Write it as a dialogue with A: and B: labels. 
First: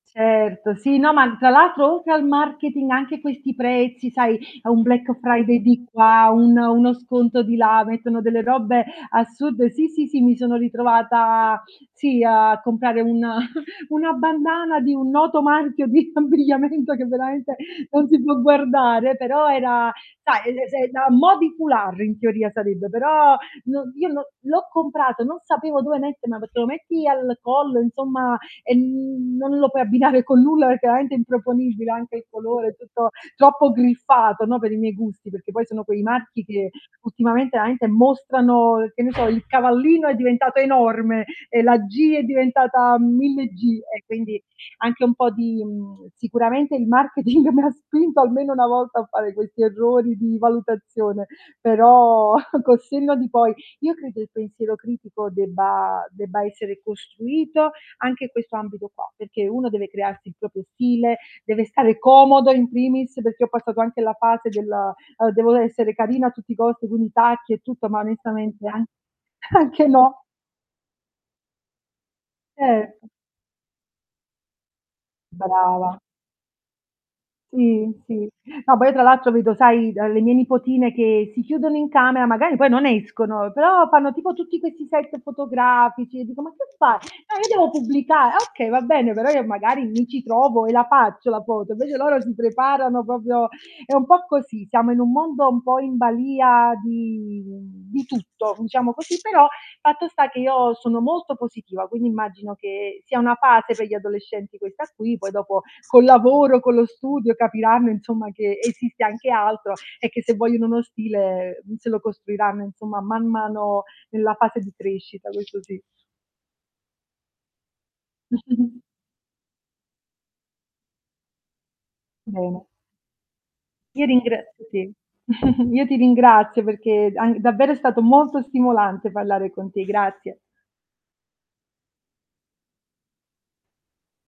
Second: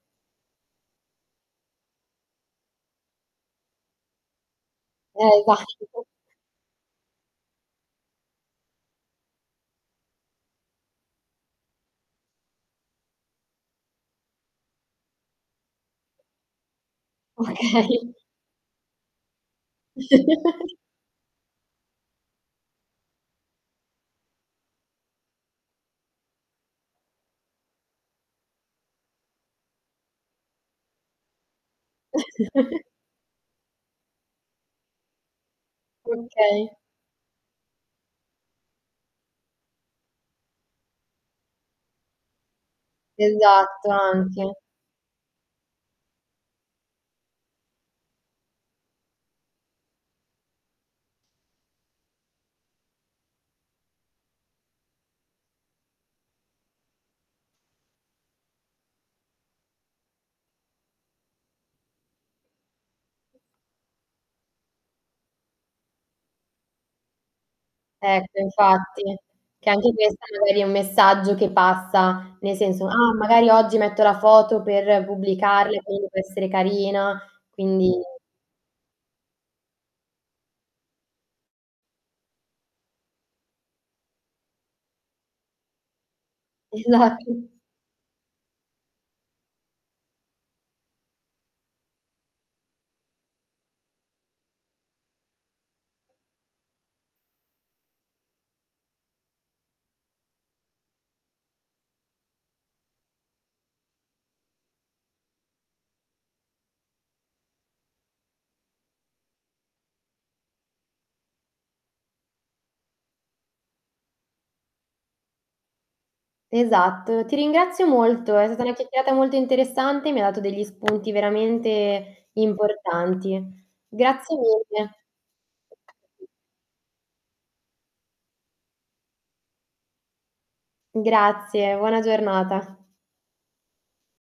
A: Certo sì no, ma tra l'altro oltre al marketing anche questi prezzi sai, a un Black
B: Eh, esa
A: Friday di qua, un uno sconto di là, mettono delle robe assurde. Sì, sì, sì mi sono ritrovata, sì a comprare un una bandana di un noto marchio di abbigliamento, che veramente non
B: Okay.
A: si può guardare, però era sai [unintelligible] a mò di foulard, in teoria sarebbe però, no io no l'ho comprato non sapevo dove mettermela, perché lo metti al collo, insomma, e, mhmm, non lo puoi abbinare con nulla perché veramente è improponibile anche il colore, è tutto troppo griffato, no, per i miei gusti, perchè poi sono quei marchi che
B: Okay.
A: ultimamente veramente mostrano, che ne so, il cavallino è diventato enorme e la "g" è diventata 1000 "g"
B: Esatto,
A: e quindi
B: anche.
A: anche un po' di, mhmm, sicuramente il marketing mi ha spinto almeno una volta a fare questi errori di valutazione, però col senno di poi io credo il pensiero critico debba debba essere costruito anche in questo ambito qua, perché uno deve crearsi il proprio stile, deve stare comodo in primis, perché ho passato anche la fase della, ehm, "dovevo essere carina a tutti i costi" con i tacchi e tutto, ma
B: Ecco,
A: onestamente a
B: infatti. Che
A: anche
B: anche
A: no.
B: questa magari è un messaggio che passa, nel senso:
A: Certo.
B: "Ah magari oggi metto la foto per pubblicarle,
A: Brava.
B: quindi devo essere carina",
A: Sì,
B: quindi
A: sì. No, poi io tra l'altro vedo sai, d le mie nipotine che si chiudono in camera, magari poi non escono, però fanno tipo tutti questi set fotografici e dico: "Ma che fai?" "Eh,
B: Esatto.
A: io devo pubblicare". Ah, okay, va bene, però io magari mi ci trovo e la faccio la foto, invece loro si preparano proprio è un po' così, siamo in un mondo un po' in balìa di di tutto, diciamo così, però fatto sta che io sono molto positiva, quindi immagino che sia una fase per gli adolescenti questa qui, poi dopo col lavoro, con lo studio, capiranno insomma che esiste anche altro e che se vogliono uno stile se lo costruiranno, insomma, man mano nella fase di crescita, questo sì.
B: Esatto, ti ringrazio molto, è stata una chiacchierata molto interessante e mi dato degli spunti veramente
A: Bene.
B: importanti.
A: Ti
B: Grazie
A: ringrazio, sì.
B: mille.
A: Io ti ringrazio perché d'an davvero è stato molto stimolante parlare con te. Grazie.
B: Grazie, buona giornata.